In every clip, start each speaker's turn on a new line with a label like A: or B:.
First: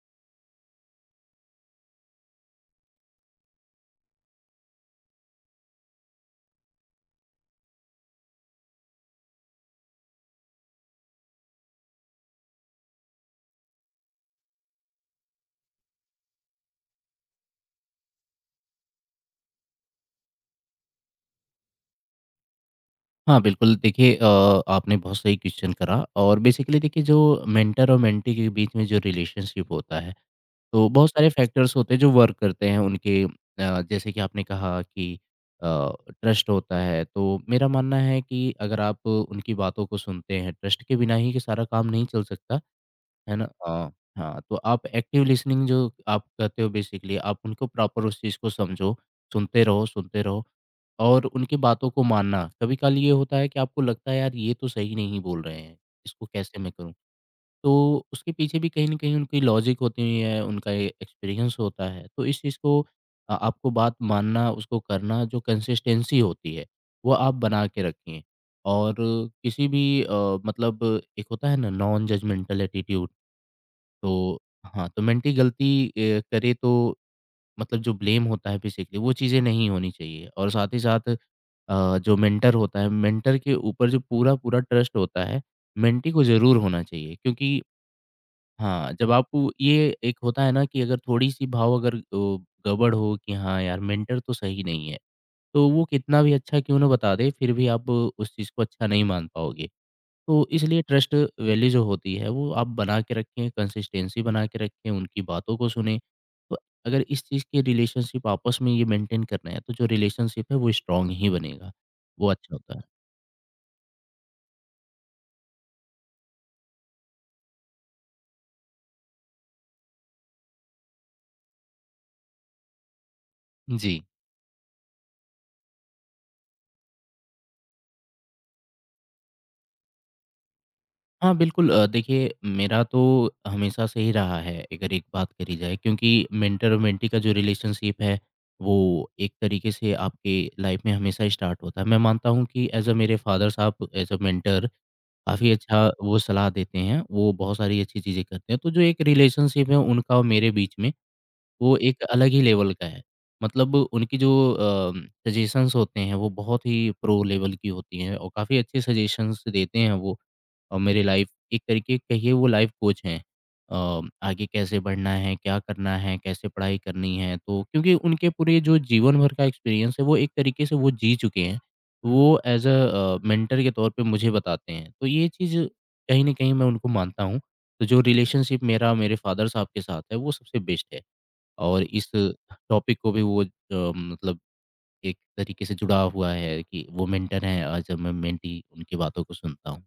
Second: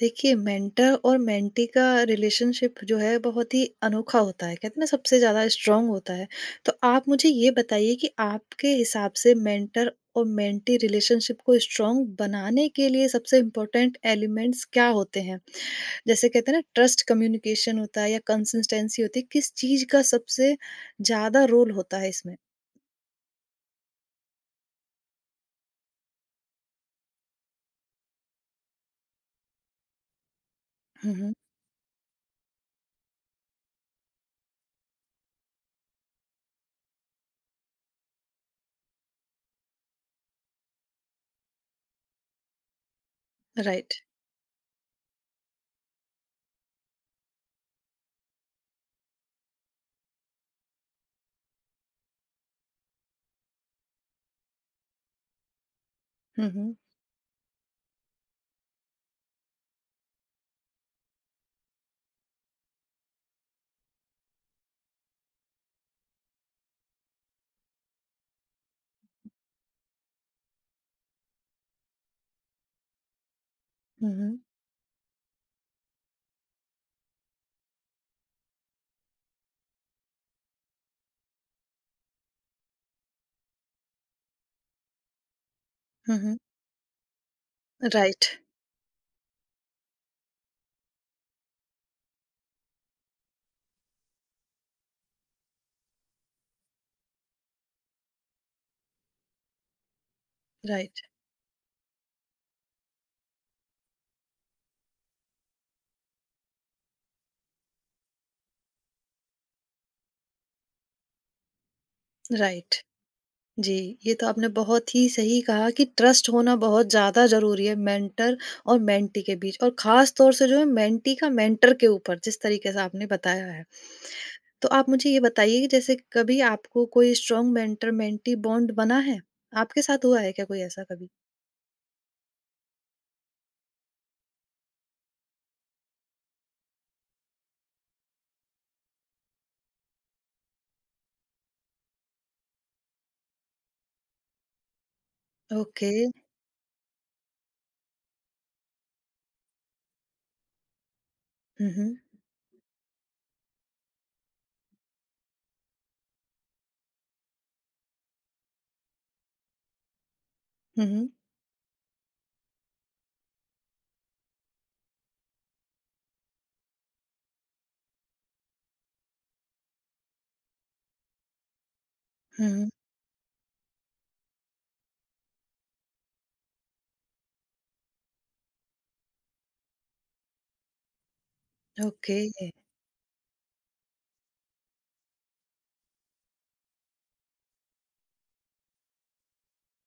A: देखिए, मेंटर और मेंटी का रिलेशनशिप जो है बहुत ही अनोखा होता है। कहते हैं ना, सबसे ज्यादा स्ट्रांग होता है। तो आप मुझे ये बताइए कि आपके हिसाब से मेंटर और मेंटी रिलेशनशिप को स्ट्रांग बनाने के लिए सबसे इम्पोर्टेंट एलिमेंट्स क्या होते हैं? जैसे कहते हैं ना, ट्रस्ट, कम्युनिकेशन होता है या कंसिस्टेंसी होती है? किस चीज का सबसे ज्यादा रोल होता है इसमें?
B: हाँ, बिल्कुल देखिए आपने बहुत सही क्वेश्चन करा। और बेसिकली देखिए जो मेंटर और मेंटी के बीच में जो रिलेशनशिप होता है, तो बहुत सारे
A: हम्म।
B: फैक्टर्स होते हैं जो वर्क करते हैं उनके। जैसे कि आपने कहा कि अ, ट्रस्ट होता है, तो मेरा मानना है कि अगर आप उनकी बातों को सुनते हैं, ट्रस्ट के बिना ही ये सारा काम नहीं चल सकता, है ना? हाँ,
A: राइट।
B: हाँ, तो आप एक्टिव लिसनिंग जो आप कहते हो, बेसिकली आप उनको प्रॉपर उस चीज़ को समझो, सुनते रहो और उनकी बातों को मानना। कभी-काल ये होता है कि आपको लगता है, यार, ये तो सही नहीं बोल रहे हैं, इसको कैसे मैं
A: हम्म।
B: करूँ? तो उसके पीछे भी कहीं न कहीं उनकी लॉजिक होती है, उनका ए एक्सपीरियंस होता है। तो इस चीज़ को आपको बात मानना, उसको करना, जो कंसिस्टेंसी होती है, वो आप बना के रखें। और किसी भी मतलब एक होता है ना नॉन जजमेंटल एटीट्यूड।
A: हम्म।
B: तो हाँ, तो मेंटी गलती करे तो मतलब जो ब्लेम होता है, बेसिकली वो चीज़ें नहीं होनी चाहिए और साथ ही साथ जो मेंटर होता है, मेंटर के ऊपर जो पूरा-पूरा ट्रस्ट होता है, मेंटी को
A: हम्म।
B: ज़रूर होना चाहिए। क्योंकि
A: राइट।
B: हाँ, जब आप ये एक होता है ना कि अगर थोड़ी-सी भाव अगर गड़बड़ हो कि हाँ, यार, मेंटर तो सही नहीं है, तो वो कितना भी अच्छा क्यों ना बता दे, फिर भी आप उस चीज़ को अच्छा नहीं मान पाओगे। तो इसलिए
A: राइट।
B: ट्रस्ट वैल्यू जो होती है वो आप बना के रखें, कंसिस्टेंसी बना के रखें, उनकी बातों को सुनें। तो अगर इस चीज़ की रिलेशनशिप आपस में ये मेंटेन करना है, तो जो रिलेशनशिप है वो स्ट्रॉन्ग ही बनेगा, वो अच्छा
A: राइट।
B: होता है।
A: जी। ये तो आपने बहुत ही सही कहा कि ट्रस्ट होना बहुत ज़्यादा ज़रूरी है मेंटर और मेंटी के बीच, और ख़ास तौर से जो है मेंटी का मेंटर के ऊपर, जिस तरीके से आपने बताया है।
B: जी।
A: तो आप मुझे ये बताइए कि जैसे कभी आपको कोई स्ट्रॉन्ग मेंटर मेंटी बॉन्ड बना है? आपके साथ हुआ है क्या कोई ऐसा कभी?
B: हाँ, बिल्कुल देखिए, मेरा तो हमेशा से ही रहा है, अगर एक बात करी जाए, क्योंकि मेंटर और मेंटी का जो रिलेशनशिप है वो एक तरीके से आपके लाइफ में हमेशा स्टार्ट होता है। मैं मानता हूँ कि एज़ अ मेरे फादर साहब एज़ अ मेंटर काफ़ी अच्छा
A: ओके।
B: वो सलाह देते हैं, वो बहुत सारी अच्छी चीज़ें करते हैं। तो जो एक रिलेशनशिप है उनका और मेरे बीच में,
A: हुँ,
B: वो
A: हुँ।
B: एक अलग ही लेवल का है। मतलब उनकी जो सजेशंस होते हैं वो बहुत ही प्रो लेवल की होती हैं और काफ़ी अच्छे सजेशंस देते हैं वो। और
A: हुँ,
B: मेरे
A: हुँ।
B: लाइफ एक तरीके कहिए वो लाइफ कोच हैं। अ, आगे कैसे बढ़ना है, क्या करना है, कैसे पढ़ाई करनी है, तो क्योंकि उनके पूरे जो जीवन भर का एक्सपीरियंस है वो एक तरीके से वो जी चुके हैं। वो
A: हुँ,
B: एज़
A: हुँ।
B: अ मेंटर के तौर पे मुझे बताते हैं। तो ये चीज़ कहीं न कहीं मैं उनको मानता हूँ। तो जो रिलेशनशिप मेरा मेरे फादर साहब के साथ है वो सबसे बेस्ट है। और इस
A: ओके।
B: टॉपिक को भी वो मतलब एक तरीके से जुड़ा हुआ है कि वो मेंटर हैं और जब मैं मेंटी उनकी बातों को सुनता हूँ।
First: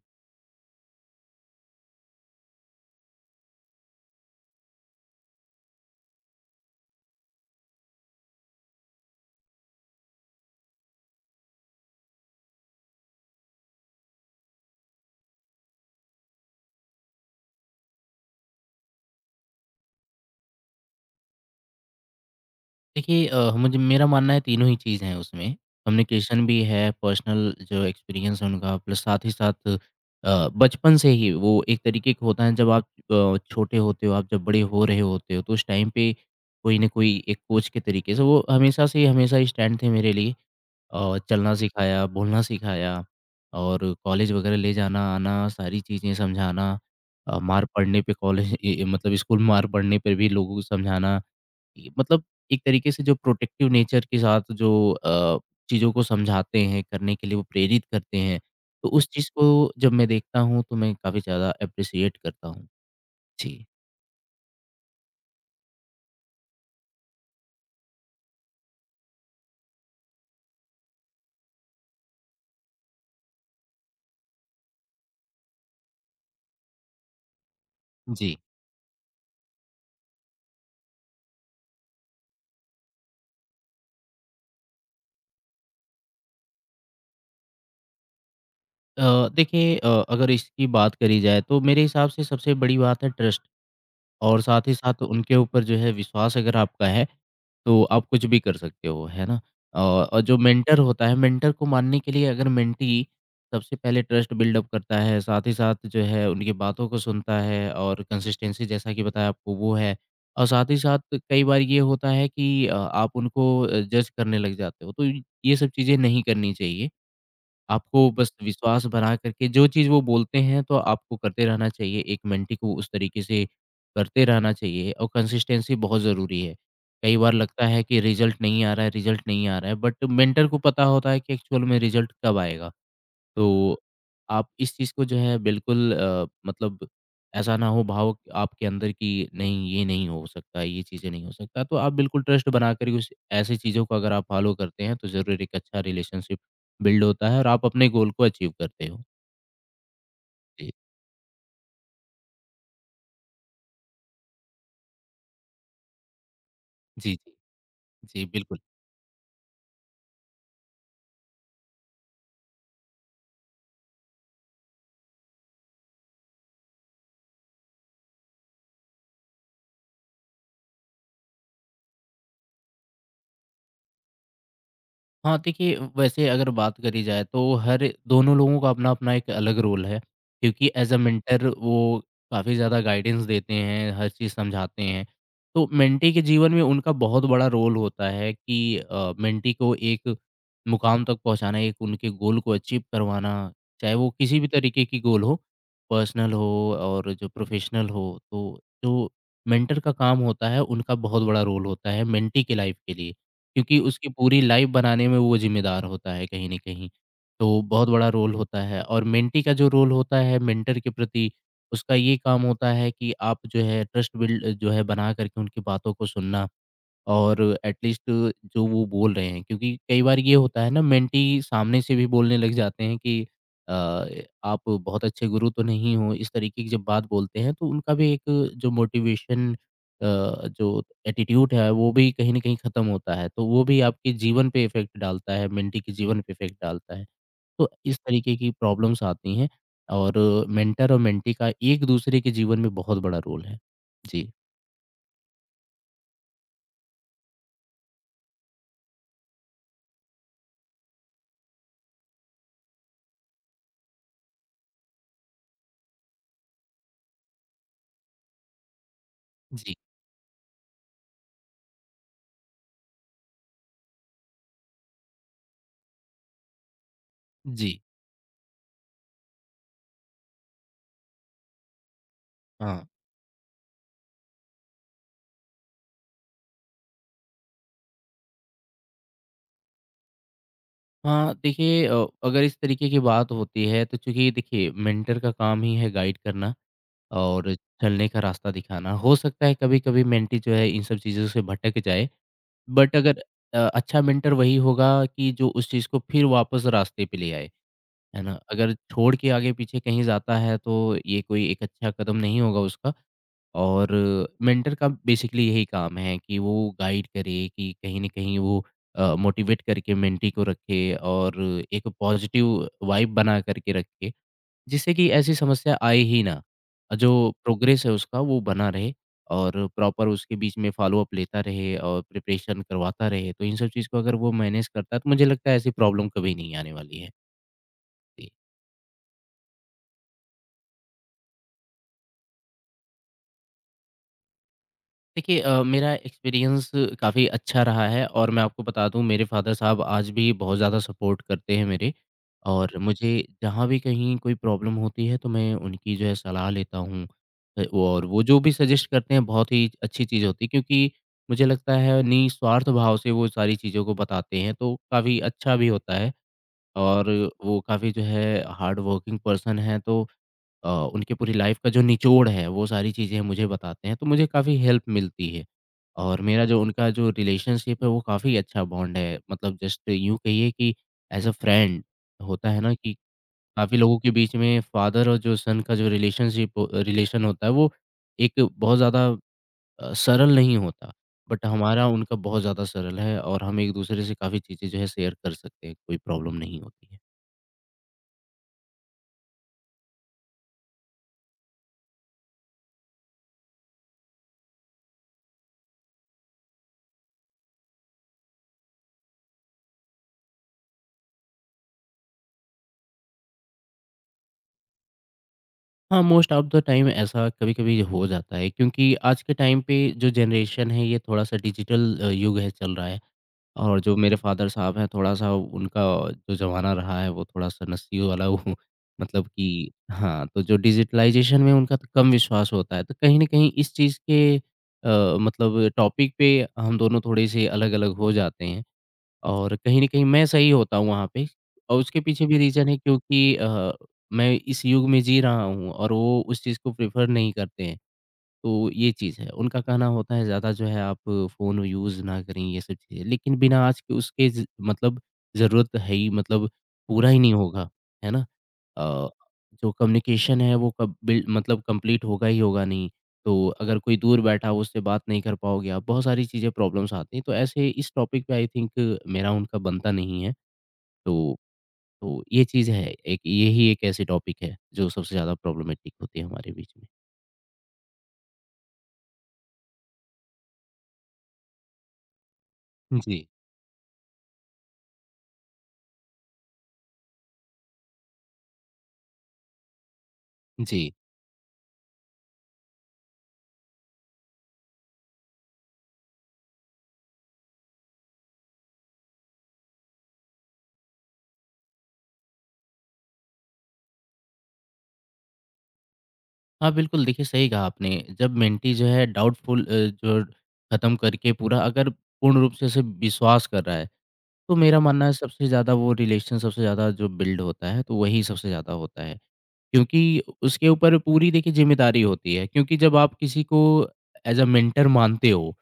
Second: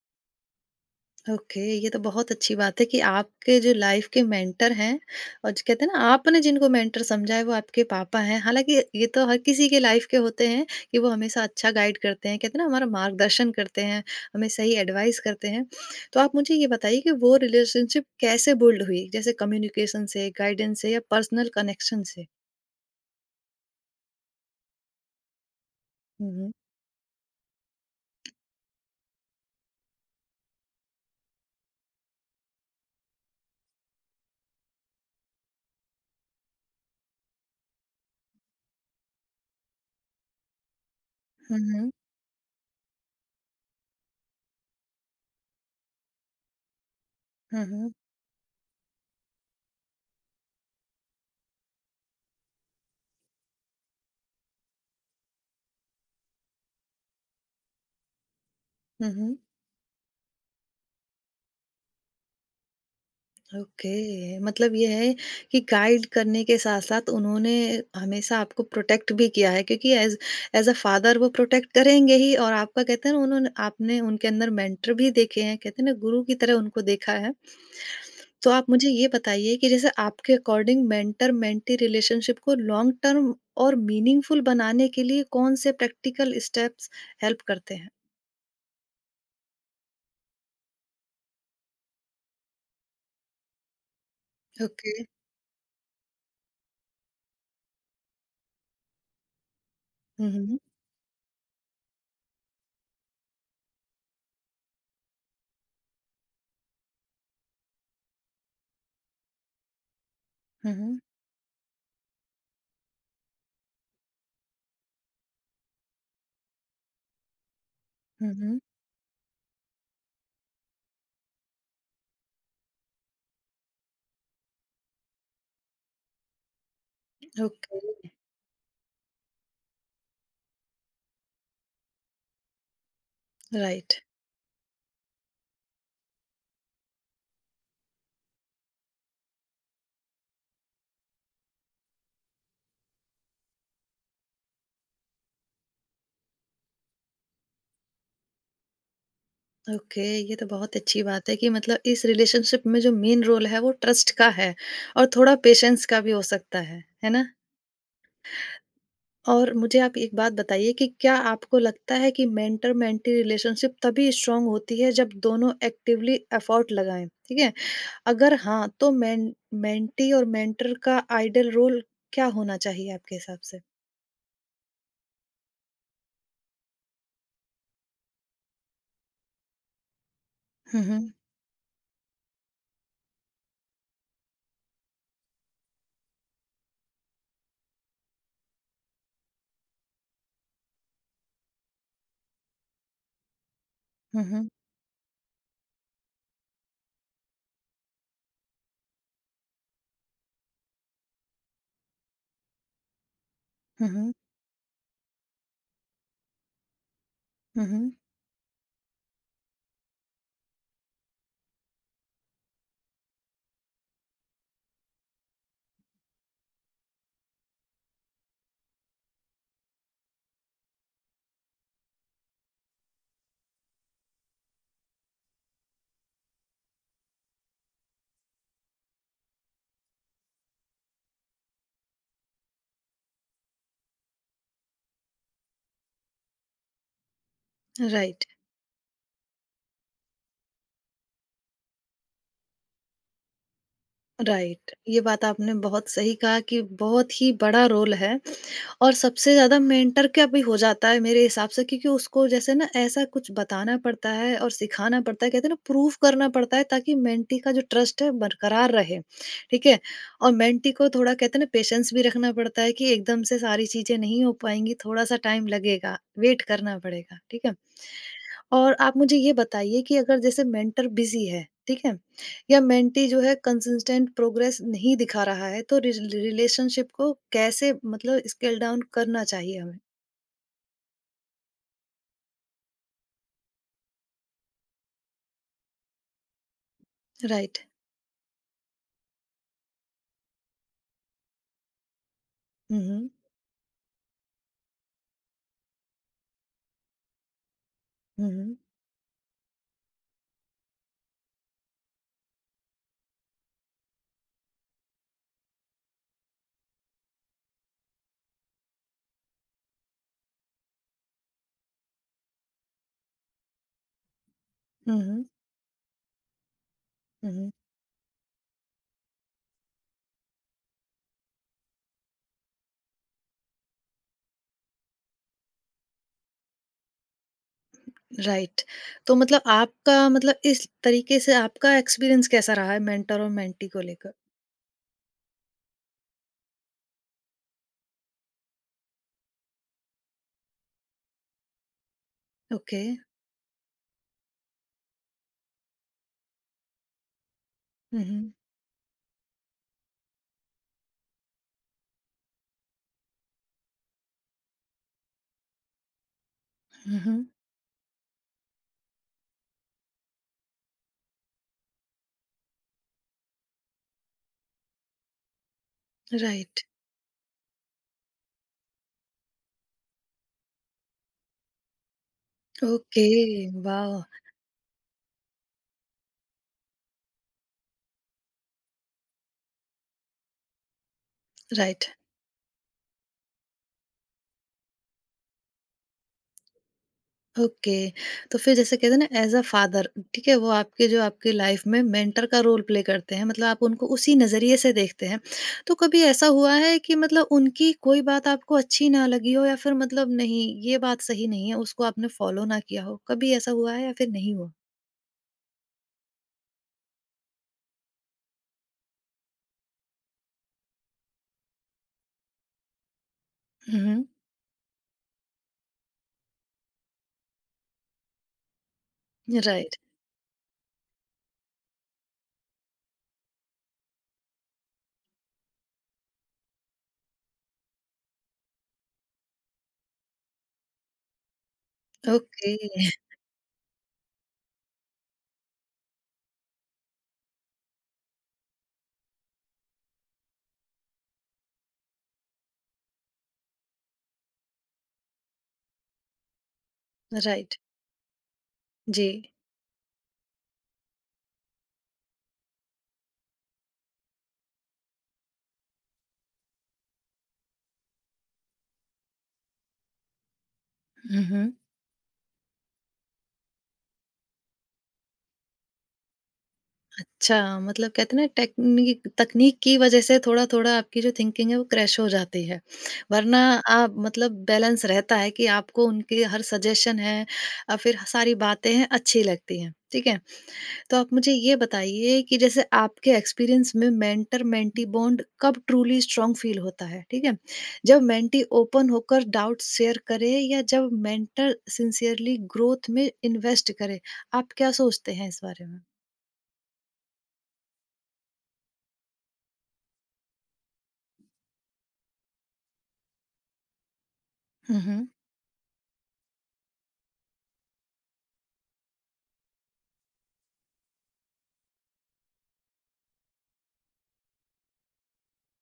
A: ओके, ये तो बहुत अच्छी बात है कि आपके जो लाइफ के मेंटर हैं और जो कहते हैं ना आपने जिनको मेंटर समझा है वो आपके पापा हैं। हालाँकि ये तो हर किसी के लाइफ के होते हैं कि वो हमेशा अच्छा गाइड करते हैं, कहते हैं ना हमारा मार्गदर्शन करते हैं, हमें सही एडवाइस करते हैं। तो आप मुझे ये बताइए कि वो रिलेशनशिप कैसे बिल्ड हुई? जैसे कम्युनिकेशन से, गाइडेंस से या पर्सनल कनेक्शन से?
B: देखिए मुझे, मेरा मानना है, तीनों ही चीज़ हैं उसमें,
A: हुँ,
B: कम्युनिकेशन
A: हुँ।
B: भी है, पर्सनल जो एक्सपीरियंस है उनका, प्लस साथ ही साथ बचपन से ही वो एक तरीके का होता है, जब आप छोटे होते हो, आप जब बड़े हो रहे होते हो, तो उस टाइम पे कोई न कोई एक कोच के तरीके से वो हमेशा से ही हमेशा स्टैंड थे मेरे लिए और चलना
A: हुँ, हुँ।
B: सिखाया, बोलना सिखाया और कॉलेज वगैरह ले जाना, आना, सारी चीज़ें समझाना।
A: हुँ,
B: मार
A: हुँ।
B: पड़ने पे कॉलेज ए ए, मतलब स्कूल मार पड़ने पे भी लोगों को समझाना। ये मतलब एक तरीके से जो प्रोटेक्टिव नेचर के साथ जो चीज़ों को समझाते हैं, करने के लिए वो प्रेरित करते हैं, तो उस
A: हुँ,
B: चीज़
A: हुँ।
B: को जब मैं देखता हूँ, तो मैं काफ़ी ज़्यादा एप्रिशिएट करता हूँ। जी।
A: ओके, मतलब ये है कि गाइड करने के साथ-साथ उन्होंने हमेशा आपको प्रोटेक्ट भी किया है, क्योंकि एज़ एज़ अ फादर वो प्रोटेक्ट करेंगे ही। और आपका, कहते हैं ना, उन्होंने आपने उनके अंदर मेंटर भी देखे हैं, कहते हैं ना गुरु की तरह उनको देखा है।
B: जी।
A: तो आप मुझे ये बताइए कि जैसे आपके अकॉर्डिंग मेंटर-मेंटी रिलेशनशिप को लॉन्ग टर्म और मीनिंगफुल बनाने के लिए कौन-से प्रैक्टिकल स्टेप्स हेल्प करते हैं?
B: अ, देखिए अगर इसकी बात करी जाए, तो मेरे हिसाब से सबसे बड़ी बात है ट्रस्ट। और साथ ही
A: ओके।
B: साथ उनके ऊपर जो है विश्वास अगर आपका है, तो आप कुछ भी कर सकते हो, है ना? और
A: हुँ,
B: जो
A: हुँ।
B: मेंटर होता है, मेंटर को मानने के लिए अगर मेंटी सबसे पहले ट्रस्ट बिल्डअप करता है, साथ ही साथ जो है उनकी बातों को सुनता है और कंसिस्टेंसी, जैसा कि बताया आपको, वो है। और साथ
A: हुँ,
B: ही
A: हुँ।
B: साथ कई बार ये होता है कि आप उनको जज करने लग जाते हो, तो ये सब चीज़ें नहीं करनी चाहिए। आपको बस
A: हुँ, हुँ।
B: विश्वास बना करके जो चीज़ वो बोलते हैं, तो आपको करते रहना चाहिए। एक मेंटी को उस तरीके से करते रहना चाहिए और कंसिस्टेंसी बहुत ज़रूरी है। कई बार लगता
A: ओके,
B: है कि रिज़ल्ट नहीं आ रहा है, रिज़ल्ट नहीं आ रहा है, बट मेंटर को पता होता है कि एक्चुअल में रिज़ल्ट कब आएगा। तो
A: राइट।
B: आप इस चीज़ को जो है बिल्कुल मतलब ऐसा ना हो भाव आपके अंदर कि नहीं ये नहीं हो सकता, ये चीज़ें नहीं हो सकता, तो आप बिल्कुल ट्रस्ट बना कर उस ऐसी चीज़ों को अगर आप फ़ॉलो करते हैं, तो ज़रूर एक अच्छा रिलेशनशिप बिल्ड होता है और आप अपने गोल को अचीव करते हो।
A: ओके, ये तो
B: जी।
A: बहुत अच्छी बात है कि मतलब इस रिलेशनशिप में जो मेन रोल है वो ट्रस्ट का है। और थोड़ा पेशेंस का भी हो सकता है
B: जी,
A: ना?
B: जी। जी, बिल्कुल।
A: और मुझे आप एक बात बताइए कि क्या आपको लगता है कि मेंटर मेंटी रिलेशनशिप तभी स्ट्रांग होती है जब दोनों एक्टिवली एफर्ट लगाएं? ठीक है? अगर हाँ, तो मेन मेंटी और मेंटर का आइडल रोल क्या होना चाहिए आपके हिसाब से?
B: हाँ, देखिए वैसे अगर बात करी जाए, तो हर दोनों लोगों का अपना-अपना एक अलग रोल है, क्योंकि एज़ अ
A: हम्म।
B: मेंटर वो काफ़ी ज़्यादा गाइडेंस देते हैं, हर चीज़ समझाते हैं। तो मेंटी के जीवन में उनका बहुत बड़ा रोल होता है कि मेंटी को एक मुकाम तक पहुँचाना, एक उनके गोल को अचीव करवाना, चाहे वो किसी भी
A: हम्म।
B: तरीके की गोल हो, पर्सनल हो और जो प्रोफ़ेशनल हो। तो जो मेंटर का काम होता है, उनका बहुत बड़ा रोल होता है मेंटी के लाइफ़ के लिए। क्योंकि उसकी
A: हम्म।
B: पूरी लाइफ़ बनाने में वो ज़िम्मेदार होता है कहीं न कहीं। तो बहुत
A: हम्म।
B: बड़ा रोल होता है और मेंटी का जो रोल होता है मेंटर के प्रति, उसका ये काम होता है कि आप जो है ट्रस्ट बिल्ड जो है बना कर के उनकी बातों को सुनना। और एटलीस्ट जो वो बोल रहे हैं, क्योंकि कई बार ये होता है ना मेंटी सामने से भी बोलने लग जाते हैं कि अ, आप बहुत अच्छे गुरु तो नहीं हो, इस तरीके की जब बात बोलते हैं, तो उनका भी एक जो मोटिवेशन, जो एटीट्यूड है, वो भी कहीं ना कहीं खत्म होता है, तो वो भी आपके जीवन पे इफेक्ट डालता है, मेंटी के जीवन पे इफेक्ट डालता है। तो इस
A: राइट।
B: तरीके की प्रॉब्लम्स आती हैं और मेंटर और मेंटी का एक दूसरे के जीवन में बहुत बड़ा रोल है। जी।
A: राइट। ये बात आपने बहुत सही कहा कि बहुत ही बड़ा रोल है। और सबसे ज़्यादा मेंटर का भी हो जाता है मेरे हिसाब से, क्योंकि उसको जैसे ना ऐसा कुछ बताना पड़ता है और सिखाना पड़ता है, कहते हैं ना प्रूफ करना पड़ता है, ताकि मेंटी का जो ट्रस्ट है बरकरार रहे। ठीक
B: जी।
A: है? और मेंटी को थोड़ा, कहते हैं ना, पेशेंस भी रखना पड़ता है, कि एकदम से सारी चीज़ें नहीं हो पाएंगी, थोड़ा सा टाइम लगेगा, वेट करना पड़ेगा। ठीक है?
B: जी।
A: और आप मुझे ये बताइए कि अगर जैसे मेंटर बिजी है, ठीक है, या
B: हाँ,
A: मेंटी जो है कंसिस्टेंट प्रोग्रेस नहीं दिखा रहा है, तो रिलेशनशिप को कैसे मतलब स्केल डाउन करना चाहिए हमें?
B: हाँ, देखिए अगर इस तरीके की बात होती है, तो चूँकि देखिए मेंटर का काम ही है गाइड करना और
A: राइट।
B: चलने का रास्ता दिखाना। हो सकता है कभी-कभी मेंटी जो है इन सब चीज़ों से भटक जाए, बट
A: हम्म।
B: अगर अच्छा मेंटर वही होगा कि जो उस चीज़ को फिर वापस रास्ते पे ले आए, है ना?
A: हम्म।
B: अगर छोड़ के आगे-पीछे कहीं जाता है, तो ये कोई एक अच्छा कदम नहीं होगा उसका। और मेंटर का बेसिकली यही काम है कि वो गाइड करे, कि कहीं न कहीं वो मोटिवेट करके मेंटी को रखे और एक पॉजिटिव वाइब बना करके रखे, जिससे कि
A: हम्म।
B: ऐसी समस्या आए ही ना। जो
A: हम्म।
B: प्रोग्रेस है उसका वो बना रहे और प्रॉपर उसके बीच में फ़ॉलो-अप लेता रहे और प्रिपरेशन करवाता रहे, तो इन सब चीज़ को अगर वो मैनेज करता है, तो मुझे लगता है ऐसी प्रॉब्लम कभी नहीं आने वाली है। जी।
A: राइट। तो मतलब आपका, मतलब, इस तरीके से आपका एक्सपीरियंस कैसा रहा है मेंटर और मेंटी को लेकर?
B: देखिए मेरा एक्सपीरियंस काफ़ी अच्छा रहा है और मैं आपको बता दूँ, मेरे फ़ादर साहब आज भी बहुत ज़्यादा सपोर्ट करते हैं मेरे और
A: ओके।
B: मुझे जहाँ भी कहीं कोई प्रॉब्लम होती है, तो मैं उनकी जो है सलाह लेता हूँ। और वो
A: हम्म।
B: जो भी सजेस्ट करते हैं, बहुत ही अच्छी चीज़ होती है, क्योंकि मुझे लगता है निस्वार्थ भाव से वो सारी चीज़ों को बताते हैं, तो काफ़ी अच्छा भी होता है। और
A: हम्म।
B: वो काफ़ी जो है हार्ड वर्किंग पर्सन है, तो अ, उनके पूरी लाइफ का जो निचोड़ है, वो सारी चीज़ें मुझे बताते हैं, तो मुझे काफ़ी हेल्प मिलती है। और मेरा
A: राइट।
B: जो उनका जो रिलेशनशिप है, वो काफ़ी अच्छा बॉन्ड है। मतलब जस्ट यूँ कहिए कि एज़ अ फ्रेंड होता है ना कि
A: ओके।
B: काफ़ी लोगों
A: वाह।
B: के बीच में फ़ादर और जो सन का जो रिलेशनशिप रिलेशन होता है, वो एक बहुत ज़्यादा सरल नहीं होता। बट हमारा
A: राइट।
B: उनका बहुत ज़्यादा सरल है और हम एक-दूसरे से काफ़ी चीज़ें जो है शेयर कर सकते हैं, कोई प्रॉब्लम नहीं होती है।
A: ओके। तो फिर जैसे कहते हैं ना, एज अ फादर, ठीक है, वो आपके जो आपकी लाइफ में मेंटर का रोल प्ले करते हैं, मतलब आप उनको उसी नज़रिए से देखते हैं। तो कभी ऐसा हुआ है कि मतलब उनकी कोई बात आपको अच्छी ना लगी हो, या फिर मतलब नहीं ये बात सही नहीं है, उसको आपने फॉलो ना किया हो? कभी ऐसा हुआ है या फिर नहीं हुआ?
B: हाँ, मोस्ट ऑफ द टाइम ऐसा कभी-कभी हो जाता है, क्योंकि आज के टाइम पे जो जनरेशन है ये थोड़ा-सा डिजिटल युग है चल रहा है और जो
A: हम्म।
B: मेरे फादर साहब हैं थोड़ा-सा उनका जो ज़माना रहा है वो थोड़ा-सा नस्ली वाला वो मतलब कि
A: राइट।
B: हाँ, तो जो डिजिटलाइज़ेशन में उनका तो कम विश्वास होता है। तो कहीं न कहीं इस चीज़ के मतलब टॉपिक पे हम दोनों थोड़े-से अलग-अलग हो जाते हैं। और कहीं न कहीं मैं सही होता हूँ वहाँ पे और उसके पीछे भी
A: ओके।
B: रीज़न है क्योंकि मैं इस युग में जी रहा हूँ और वो उस चीज़ को प्रेफ़र नहीं करते हैं। तो ये चीज़ है। उनका कहना होता है ज़्यादा जो है आप फ़ोन यूज़ ना करें ये सब चीज़ें। लेकिन बिना आज के उसके ज मतलब ज़रूरत है ही मतलब पूरा ही नहीं
A: राइट।
B: होगा, है ना?
A: जी।
B: अ, जो कम्युनिकेशन है वो कब बिल मतलब कंप्लीट होगा ही होगा नहीं। तो अगर कोई दूर बैठा हो उससे बात नहीं कर पाओगे आप, बहुत सारी चीज़ें प्रॉब्लम्स आती हैं। तो ऐसे इस टॉपिक पे आई थिंक मेरा उनका बनता नहीं है। तो तो ये चीज़ है, एक ये ही एक ऐसी टॉपिक है जो सबसे ज़्यादा प्रॉब्लमैटिक होती है हमारे बीच में।
A: अच्छा, मतलब कहते हैं ना टेक्नीक तकनीक की वजह से थोड़ा-थोड़ा आपकी जो थिंकिंग है वो क्रैश हो जाती है।
B: जी,
A: वरना आप, मतलब, बैलेंस रहता है कि आपको उनके हर सजेशन है, फिर सारी बातें हैं अच्छी लगती हैं, ठीक है?
B: जी।
A: तो आप मुझे ये बताइए कि जैसे आपके एक्सपीरियंस में मेंटर-मेंटी बॉन्ड कब ट्रूली स्ट्रॉन्ग फ़ील होता है, ठीक है? जब मेंटी ओपन होकर डाउट्स शेयर करे, या जब मेंटर सिंसियरली ग्रोथ में इन्वेस्ट करे, आप क्या सोचते हैं इस बारे में?
B: हाँ, बिल्कुल, देखिए सही कहा आपने। जब मेंटी जो है डाउटफुल जो ख़त्म करके पूरा अगर पूर्ण रूप से उसे विश्वास कर रहा है, तो मेरा
A: हुँ,
B: मानना
A: हुँ।
B: है सबसे ज़्यादा वो रिलेशन सबसे ज़्यादा जो बिल्ड होता है, तो वही सबसे ज़्यादा होता है। क्योंकि उसके ऊपर पूरी देखिए ज़िम्मेदारी होती है, क्योंकि जब आप किसी को एज़ अ मेंटर मानते हो,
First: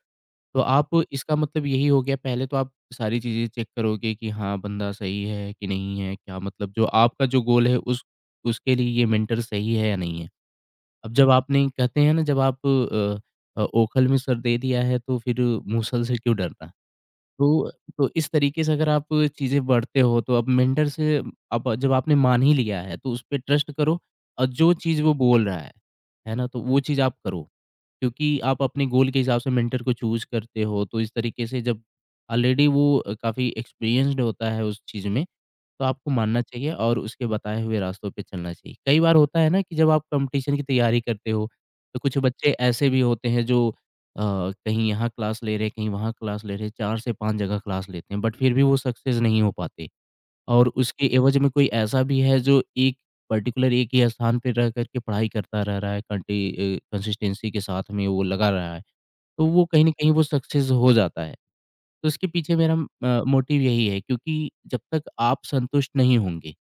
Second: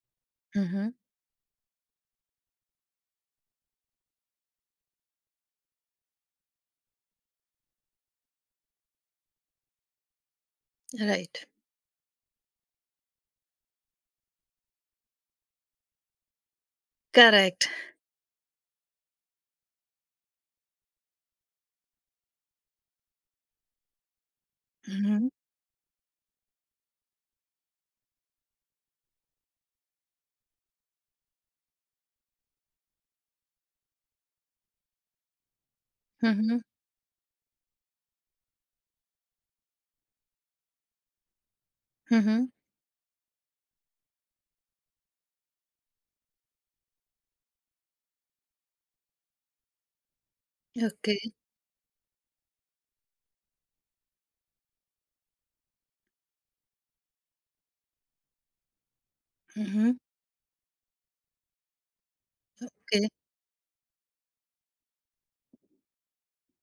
B: तो
A: हुँ, हुँ।
B: आप इसका मतलब यही हो गया पहले तो आप सारी चीज़ें चेक करोगे कि हाँ, बंदा सही है कि नहीं है, क्या मतलब जो आपका जो गोल है उस उसके लिए ये मेंटर सही है या नहीं है। अब जब
A: Right.
B: आपने कहते हैं ना जब आप ओखल में सर दे दिया है तो फिर मूसल से क्यों डरना?
A: Correct.
B: तो तो इस तरीके से अगर आप चीज़ें बढ़ते हो तो अब मेंटर से अब जब आपने मान ही लिया है तो उस पे ट्रस्ट करो और जो चीज़ वो
A: Mhm.
B: बोल रहा है ना? तो वो चीज़ आप करो। क्योंकि आप अपने गोल के हिसाब से मेंटर को चूज़ करते हो तो इस तरीके से जब ऑलरेडी वो काफ़ी एक्सपीरियंस्ड होता है उस चीज़ में, तो आपको मानना
A: Mhm.
B: चाहिए और उसके बताए हुए रास्तों पे चलना चाहिए। कई बार होता है ना कि जब आप कॉम्पिटिशन की तैयारी करते हो, तो कुछ
A: Mhm.
B: बच्चे ऐसे भी होते हैं जो अ, कहीं यहाँ क्लास ले रहे, कहीं वहाँ क्लास ले रहे, 4 से 5 जगह क्लास लेते हैं, बट फिर भी वो सक्सेस नहीं हो पाते। और उसके
A: Okay.
B: एवज़ में कोई ऐसा भी है जो एक पर्टिकुलर एक ही स्थान पे रह कर के पढ़ाई करता रह रहा है, कंसिस्टेंसी के साथ में वो लगा रहा है, तो वो कहीं न
A: Mhm.
B: कहीं वो सक्सेस हो जाता है। तो इसके पीछे मेरा
A: Okay.
B: मोटिव यही है क्योंकि जब तक आप संतुष्ट नहीं होंगे,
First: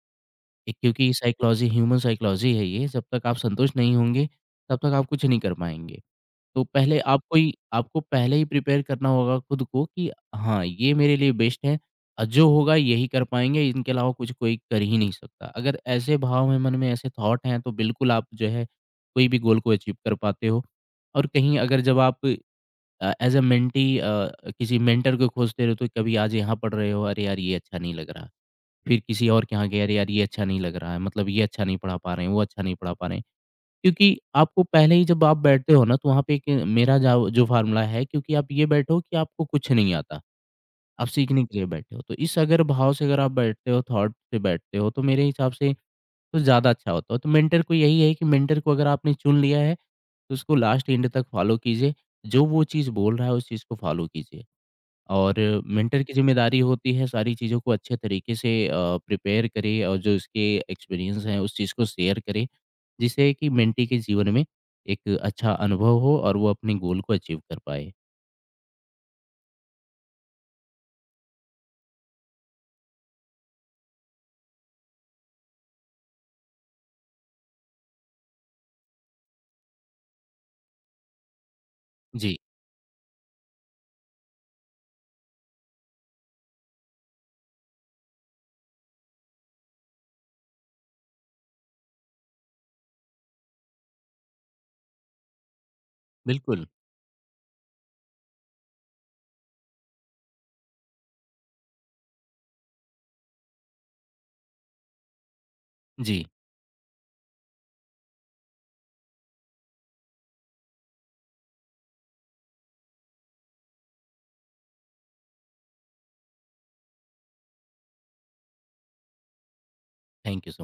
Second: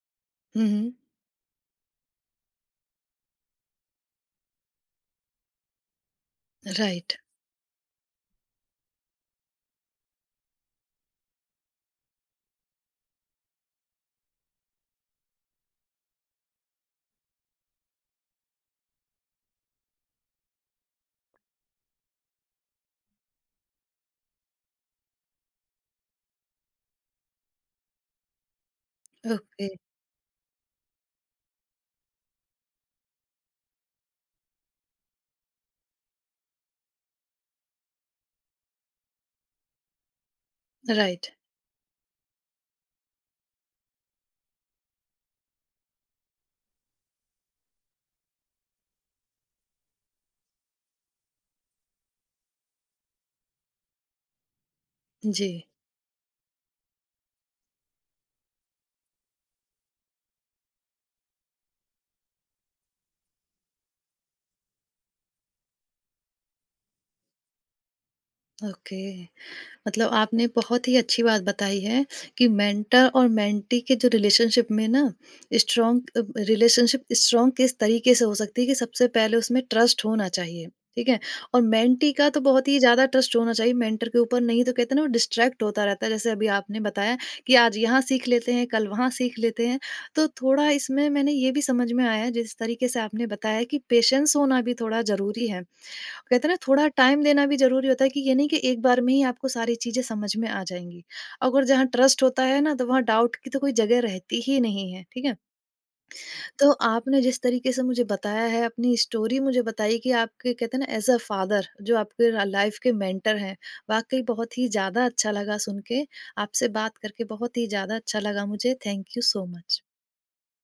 B: एक
A: Mhm.
B: क्योंकि साइकोलॉजी ह्यूमन साइकोलॉजी है ये, जब तक आप संतुष्ट नहीं होंगे, तब तक आप कुछ नहीं कर पाएँगे। तो पहले
A: Right.
B: आपको ही आपको पहले ही प्रिपेयर करना होगा खुद को कि हाँ, ये मेरे लिए बेस्ट है और जो होगा यही कर पाएँगे, इनके अलावा कुछ कोई कर ही नहीं सकता। अगर ऐसे भाव हैं मन में, ऐसे थॉट हैं, तो बिल्कुल आप जो है कोई भी गोल को अचीव कर पाते हो। और कहीं अगर जब आप एज़ अ मेंटी किसी मेंटर को खोजते रहते हो, कभी आज यहाँ पढ़ रहे हो, अरे यार ये अच्छा नहीं लग रहा। फिर किसी और के यहाँ
A: Okay.
B: गए, अरे यार ये अच्छा नहीं लग रहा है, मतलब ये अच्छा नहीं पढ़ा पा रहे हैं, वो अच्छा नहीं पढ़ा पा रहे हैं। क्योंकि आपको पहले ही जब आप बैठते हो ना तो वहाँ पे एक मेरा जाव जो फ़ॉर्मूला है क्योंकि आप ये बैठो कि आपको कुछ नहीं आता, आप
A: Right.
B: सीखने के लिए बैठे हो। तो इस अगर भाव से अगर आप बैठते हो, थॉट से बैठते हो तो मेरे हिसाब से तो ज़्यादा अच्छा होता है। तो मेंटर को यही है कि मेंटर को अगर आपने चुन लिया है तो उसको लास्ट एंड तक फ़ॉलो कीजिए। जो वो चीज़ बोल रहा है उस चीज़ को फ़ॉलो कीजिए। और
A: जी।
B: मेंटर की ज़िम्मेदारी होती है सारी चीज़ों को अच्छे तरीके से प्रिपेयर करे और जो इसके एक्सपीरियंस हैं उस चीज़ को शेयर करे, जिससे कि मेंटी के जीवन में एक अच्छा अनुभव हो और वो अपने गोल को अचीव कर पाए।
A: ओके। मतलब आपने बहुत ही अच्छी बात बताई है कि मेंटर और मेंटी के जो रिलेशनशिप में ना, स्ट्रॉन्ग रिलेशनशिप स्ट्रॉन्ग किस तरीके से हो सकती है, कि सबसे पहले उसमें ट्रस्ट होना चाहिए। ठीक है? और मेंटी का
B: जी,
A: तो बहुत ही ज्यादा ट्रस्ट होना चाहिए मेंटर के ऊपर, नहीं तो कहते हैं ना वो डिस्ट्रैक्ट होता रहता है, जैसे अभी आपने बताया कि आज यहाँ सीख लेते हैं, कल वहाँ सीख लेते हैं। तो थोड़ा इसमें मैंने ये भी समझ में आया जिस तरीके से आपने बताया, कि पेशेंस होना भी थोड़ा जरूरी है, कहते हैं ना
B: बिल्कुल।
A: थोड़ा टाइम देना भी ज़रूरी होता है, कि ये नहीं कि एक बार में ही आपको सारी चीज़ें समझ में आ जाएँगी। अगर जहाँ ट्रस्ट होता है ना, तो वहाँ डाउट की तो कोई जगह रहती ही नहीं है, ठीक है?
B: जी,
A: तो आपने जिस तरीके से मुझे बताया है, अपनी स्टोरी मुझे बताई, कि आपके, कहते हैं ना, एज़ अ फ़ादर जो आपके र लाइफ़ के मेंटर हैं, वाक़ई बहुत ही ज़्यादा अच्छा लगा सुन के। आपसे बात करके बहुत ही ज़्यादा अच्छा लगा मुझे। Thank you so much.
B: Thank you so